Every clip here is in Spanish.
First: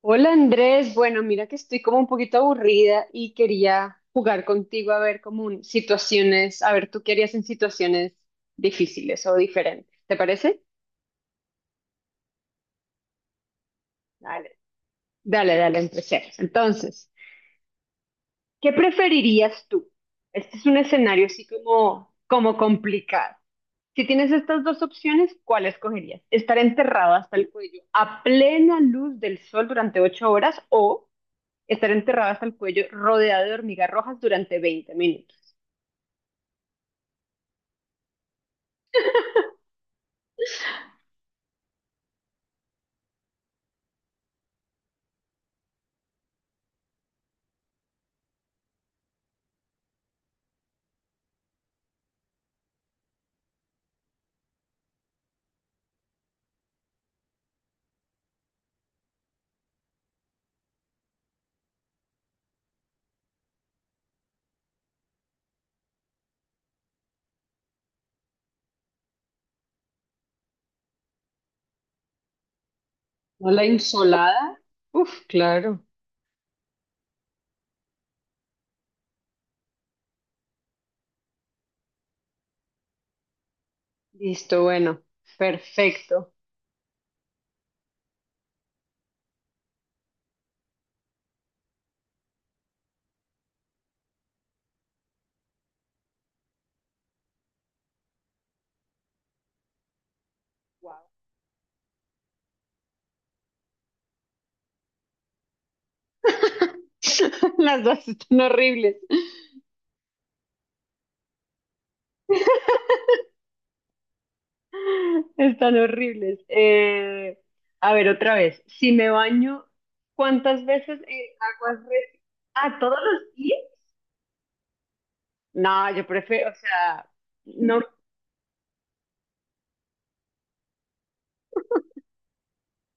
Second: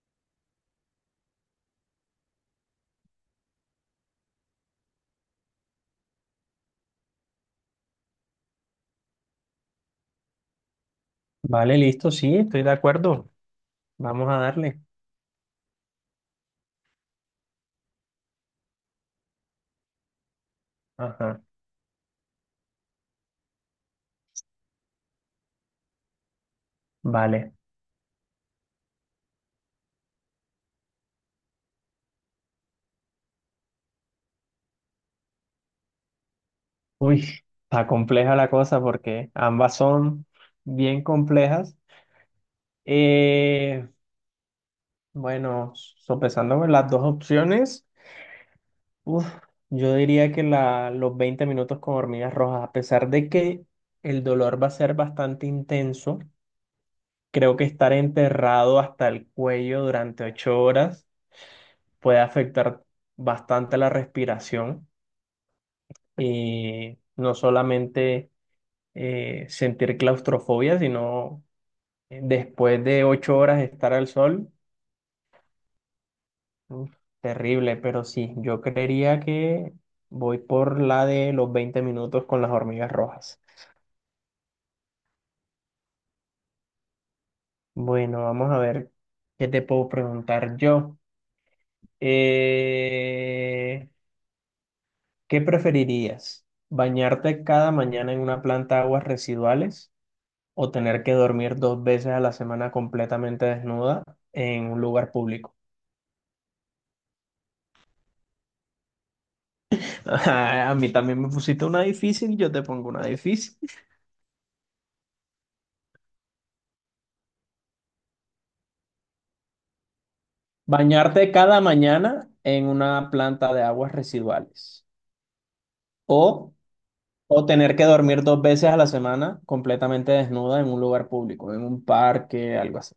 Hola Andrés, bueno, mira que estoy como un poquito aburrida y quería jugar contigo a ver como situaciones, a ver tú qué harías en situaciones difíciles o diferentes, ¿te parece? Vale, listo, sí, estoy de acuerdo. Vamos a Dale, darle. dale, dale, empecemos. Entonces, ¿qué preferirías tú? Este es un escenario Ajá, así como, como complicado. Si tienes estas dos opciones, ¿cuál escogerías? ¿Estar enterrado hasta el vale. cuello a plena luz del sol durante 8 horas o estar enterrada hasta el cuello, rodeada de hormigas rojas durante 20 minutos? Uy, está compleja la cosa porque ambas son bien complejas. Eh, bueno, sopesando con las dos opciones, uf, yo diría que los 20 minutos con hormigas rojas, a pesar de que el dolor va a ser bastante intenso, creo que estar enterrado hasta el cuello durante 8 horas puede afectar bastante la respiración. Y no solamente sentir claustrofobia, sino después de ocho ¿No horas la estar al sol, insolada? Uf, claro. uf, terrible, pero sí, yo creería que voy por la de los 20 minutos con las hormigas rojas. Listo, bueno. Perfecto. Bueno, vamos a ver qué te puedo preguntar yo. Eh, ¿Qué preferirías? ¿Bañarte cada mañana en una planta de aguas residuales o Wow. tener que dormir 2 veces a la semana completamente desnuda en un lugar público? Las dos están horribles. A mí también me pusiste una difícil, yo te pongo una difícil. Están horribles. A ver, otra vez. Si me baño, ¿cuántas veces en ¿Bañarte cada mañana en ¿A todos una los planta días? de aguas residuales No, yo prefiero, o, o sea, o tener no. que dormir dos veces a la semana completamente desnuda en un lugar público, en un parque, algo así?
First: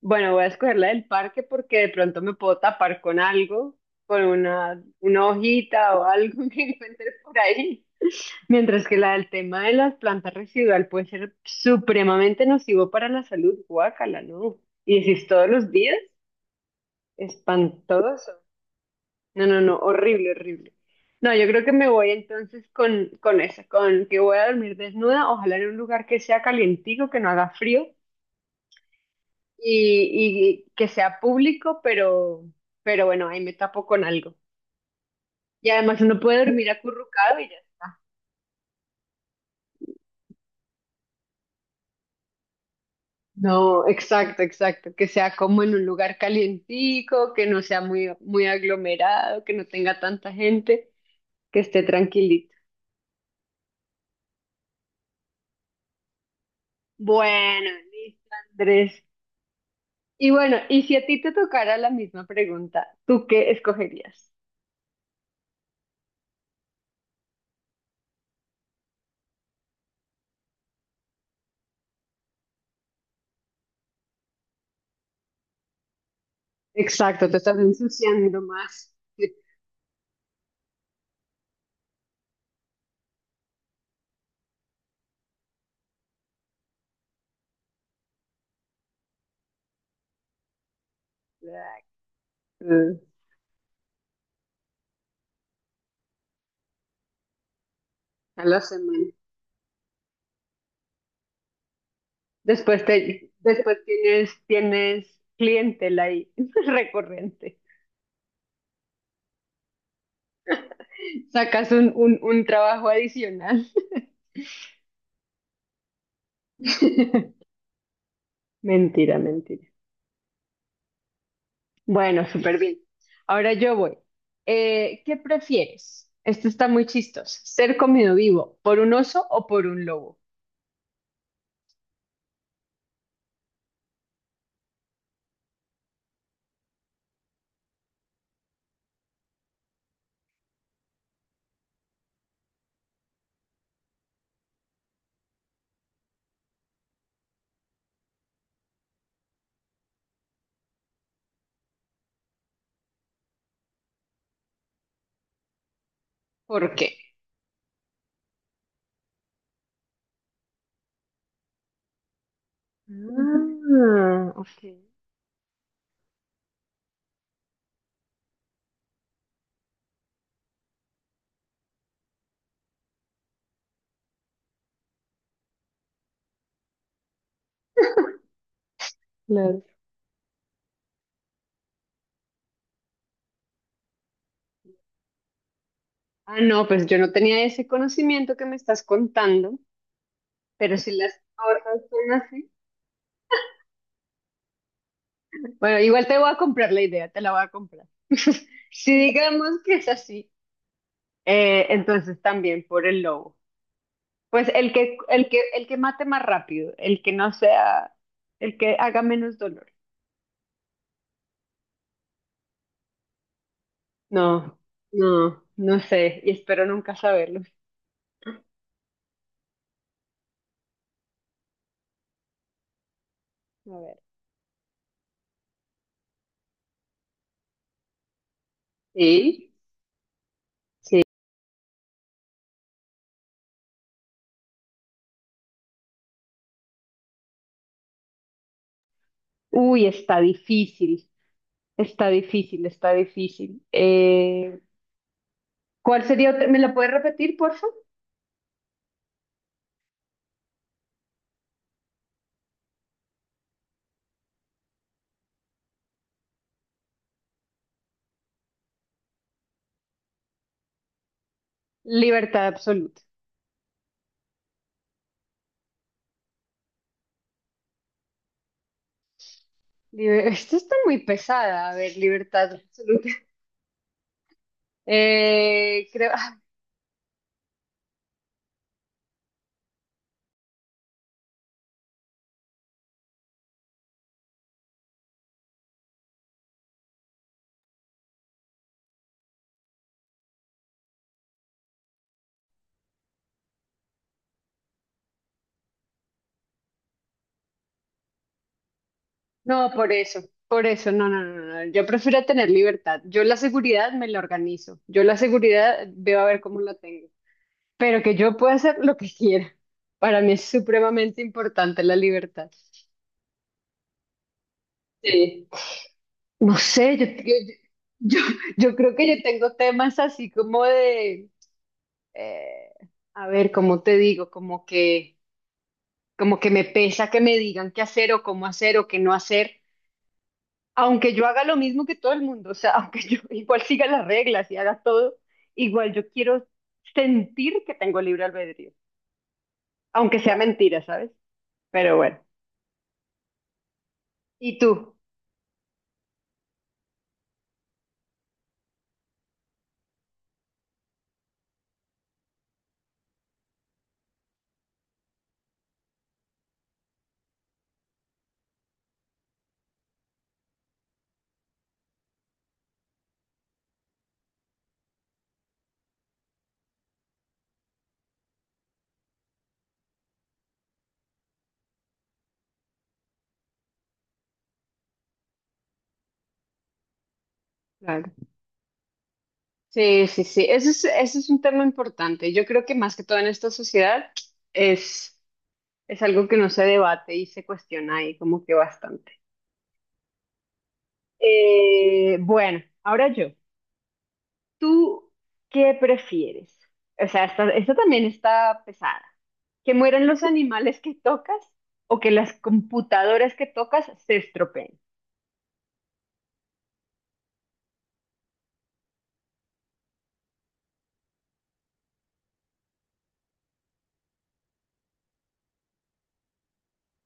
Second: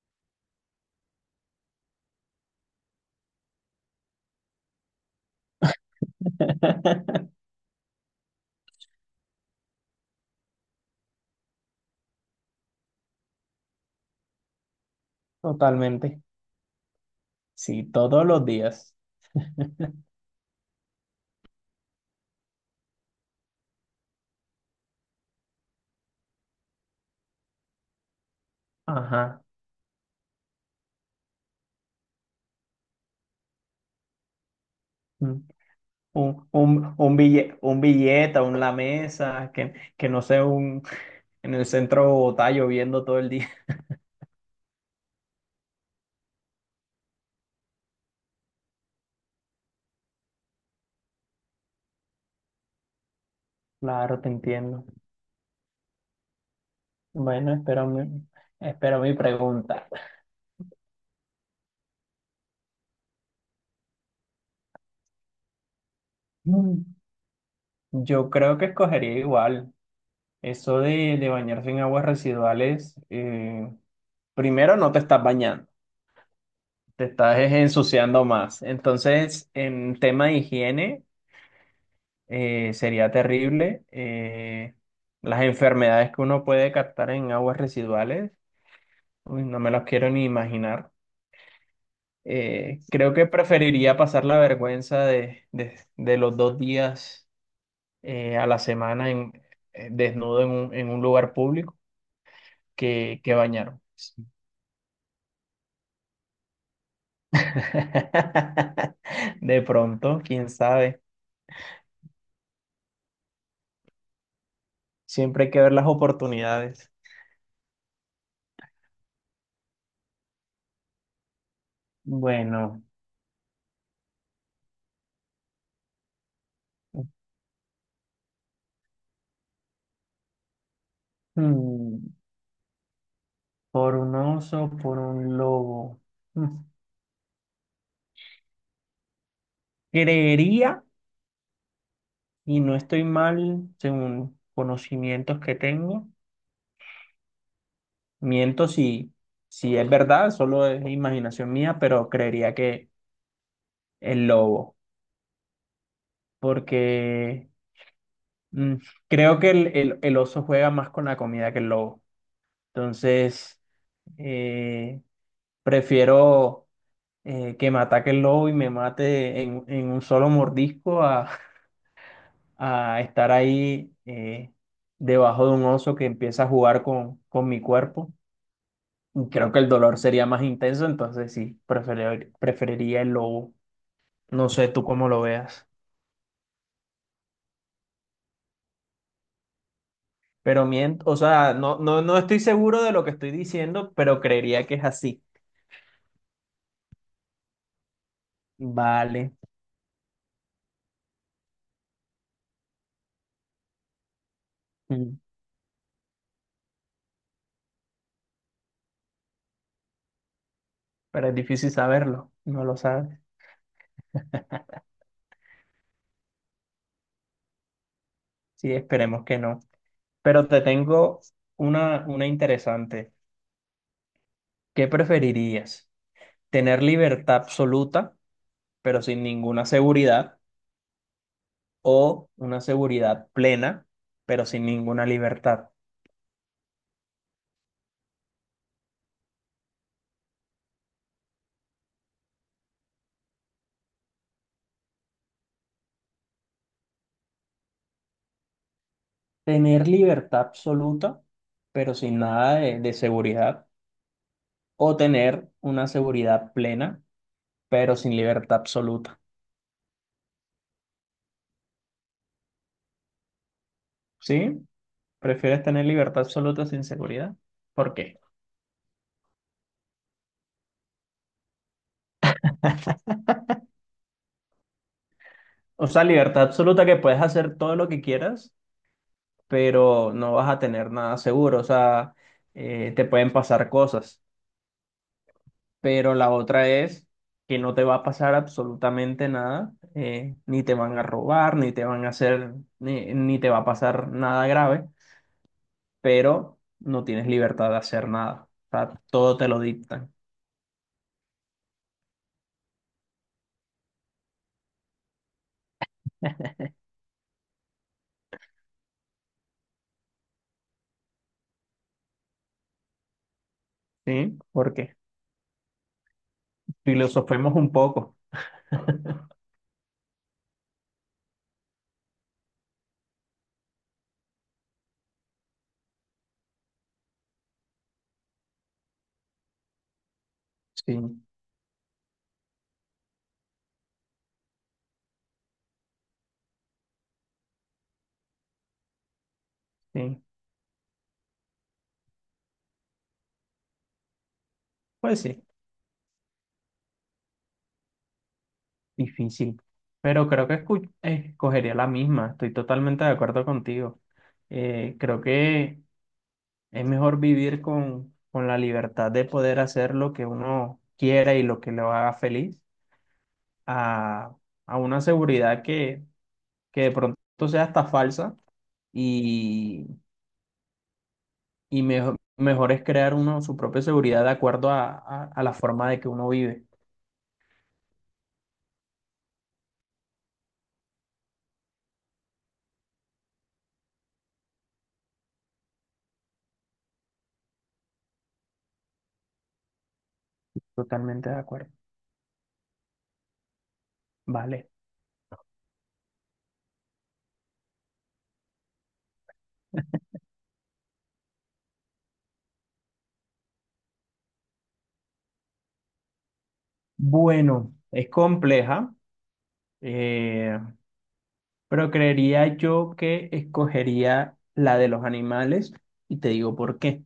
Bueno, voy a escoger la del parque porque de pronto me puedo tapar con algo, con una hojita o algo que encuentre por ahí. Mientras que la del tema de las plantas residual puede ser supremamente nocivo para la salud. Guácala, ¿no? Y decís todos los días, Totalmente. Sí, todos espantoso. los días. No, no, no, horrible, horrible. No, yo creo que me voy entonces con esa, con que voy a dormir desnuda, ojalá en un lugar que sea calientico, que no haga frío Ajá. Y que sea público, pero bueno, ahí me tapo con algo. Mm. Y además uno puede dormir Un acurrucado y ya billete, está. Un lamesa, que no sea un. En el centro de Bogotá lloviendo todo el día. No, exacto, exacto, que sea como en un lugar calientico, que no sea muy aglomerado, que no tenga tanta gente, que esté tranquilito. Claro, te entiendo. Bueno, Bueno, listo, espero Andrés. mi pregunta. Y bueno, y si a ti te tocara la misma pregunta, ¿tú qué escogerías? Mm, Yo creo que escogería igual. Eso de bañarse en aguas residuales, primero no te estás bañando, te Exacto, te estás ensuciando ensuciando más. más. Entonces, en tema de higiene, sería terrible. Las enfermedades que uno puede captar en aguas residuales, uy, no me las quiero ni imaginar. Exacto, Creo que preferiría pasar la vergüenza de los 2 días a a la la semana. semana en, desnudo en un lugar público Después que después bañarme. Tienes clientela ahí recurrente. De pronto, quién sabe. Sacas un trabajo adicional. Siempre hay que ver las oportunidades. Mentira, mentira. Bueno, súper bien. Bueno, Ahora yo voy. ¿Qué prefieres? Esto está muy chistoso. ¿Ser comido vivo por un oso o por un lobo? hmm, por un oso, por un lobo. Hmm, Creería, y no estoy mal según conocimientos que tengo. Miento si, si es verdad, solo es imaginación mía, pero creería que el lobo, ¿Por qué? porque mm, creo que el oso juega más con la comida que el lobo. Entonces, Ah, ok, eh, prefiero que me ataque el lobo y me mate en un solo mordisco a, a estar ahí debajo de un oso que empieza a jugar con mi cuerpo. Y creo que claro. el dolor sería más intenso, entonces sí, preferiría el lobo. No sé tú cómo lo veas, Ah, no, pues yo no tenía ese conocimiento que me estás contando, pero pero si las o sea, no, cosas no, son no estoy así. seguro de lo que estoy diciendo, pero creería que es así. Bueno, igual te voy a comprar la idea, te la voy a comprar. Si Vale, digamos que es así, entonces también por el lobo. Pues mm, el que mate más rápido, el que no sea, el que haga menos dolor. pero es difícil saberlo, no lo sabes. No, no, no sé, y espero nunca saberlo. Sí, esperemos que no. Pero te tengo una interesante. A ver. ¿Qué preferirías? ¿Tener libertad absoluta, pero sin ¿Sí? ninguna seguridad, o una seguridad plena, pero sin ninguna libertad? Uy, está difícil, está difícil, está difícil. ¿Cuál sería otra? ¿Me la puedes repetir, por favor? Tener libertad absoluta, pero sin nada de seguridad o tener una seguridad plena, pero sin libertad absoluta. Libertad absoluta. ¿Sí? ¿Prefieres tener libertad absoluta sin seguridad? ¿Por qué? Esto está muy pesada. A ver, libertad absoluta. O Eh, sea, creo, ah, libertad absoluta que puedes hacer todo lo que quieras, pero no vas a tener nada seguro. O sea, te pueden pasar cosas. Pero la otra es que no te va a pasar absolutamente nada, ni te van a robar, ni te van a hacer, ni te va a pasar nada grave, pero no tienes libertad de hacer nada. O sea, todo te lo no, dictan. Por eso, no, no, no, no. Yo prefiero tener libertad. Yo la seguridad me la organizo. Yo la seguridad veo a ver cómo la tengo. Pero que yo pueda hacer lo que quiera. Para mí es supremamente importante la libertad. Sí, porque Sí. No sé, filosofemos un poco. yo, yo creo que yo tengo temas así como eh, a ver, ¿cómo te digo? Como que me pesa que me digan qué hacer o cómo hacer o qué no hacer. Aunque Sí, yo haga lo mismo que todo el mundo, o sea, aunque yo igual siga las reglas y haga todo, igual yo quiero sentir que tengo libre albedrío, aunque sí. sea mentira, ¿sabes? Pero bueno, ¿y tú? Pues sí, difícil. Pero creo que escogería la misma. Estoy totalmente de acuerdo contigo. Creo que es mejor vivir con la libertad de poder hacer lo que uno quiera y lo que lo haga feliz a, a una seguridad que de pronto sea hasta falsa y, y mejor, mejor es crear uno su propia seguridad de acuerdo a la forma de que uno vive. Claro. Sí, sí, sí. Eso es un tema importante. Yo creo que más que todo en esta sociedad es, es algo que no se debate y se cuestiona ahí como que bastante. Totalmente de acuerdo. Bueno, ahora yo. Vale. ¿Tú qué prefieres? O sea, esta también está pesada. ¿Que mueran los animales que tocas o que las computadoras que tocas se estropeen? Bueno, es compleja, eh, pero creería yo que escogería la de los animales y te digo por qué.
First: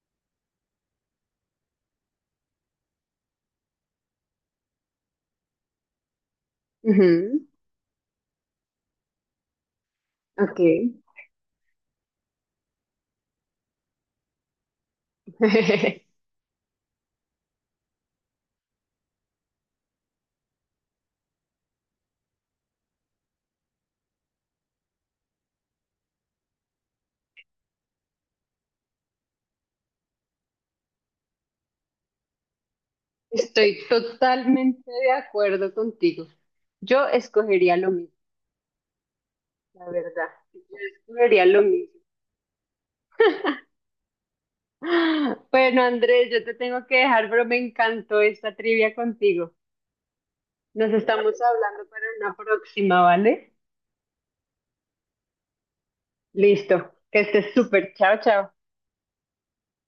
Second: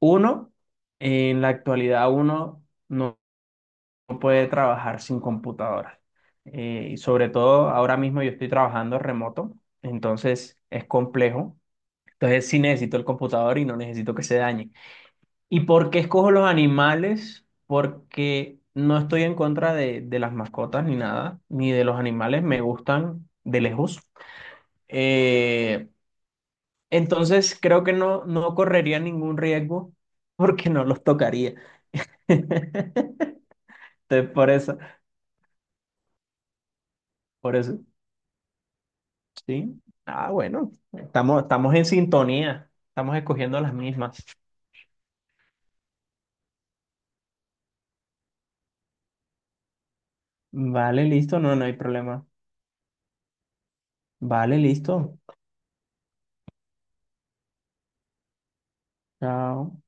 Uno, en la actualidad uno no puede trabajar sin computadora. Y sobre Ujú, todo ahora mismo yo estoy trabajando remoto, entonces ok. es complejo. Entonces sí necesito el computador y no necesito que se dañe. ¿Y por qué escojo los animales? Porque no estoy en contra de las mascotas ni nada, ni de los animales, me gustan de lejos. Eh, entonces creo que no, no correría ningún riesgo porque no los tocaría. Entonces, Estoy por eso, totalmente de acuerdo contigo. Yo por escogería eso, lo mismo, sí. la verdad. Ah, Yo bueno, estamos, escogería lo estamos en mismo. sintonía, estamos escogiendo las mismas. Ah, bueno, Andrés, yo te tengo que dejar, pero me encantó esta trivia contigo. Nos Vale, estamos listo, no, no hay hablando para problema. una próxima, ¿vale? Vale, listo. Listo. Que estés súper. Chao, chao. Chao.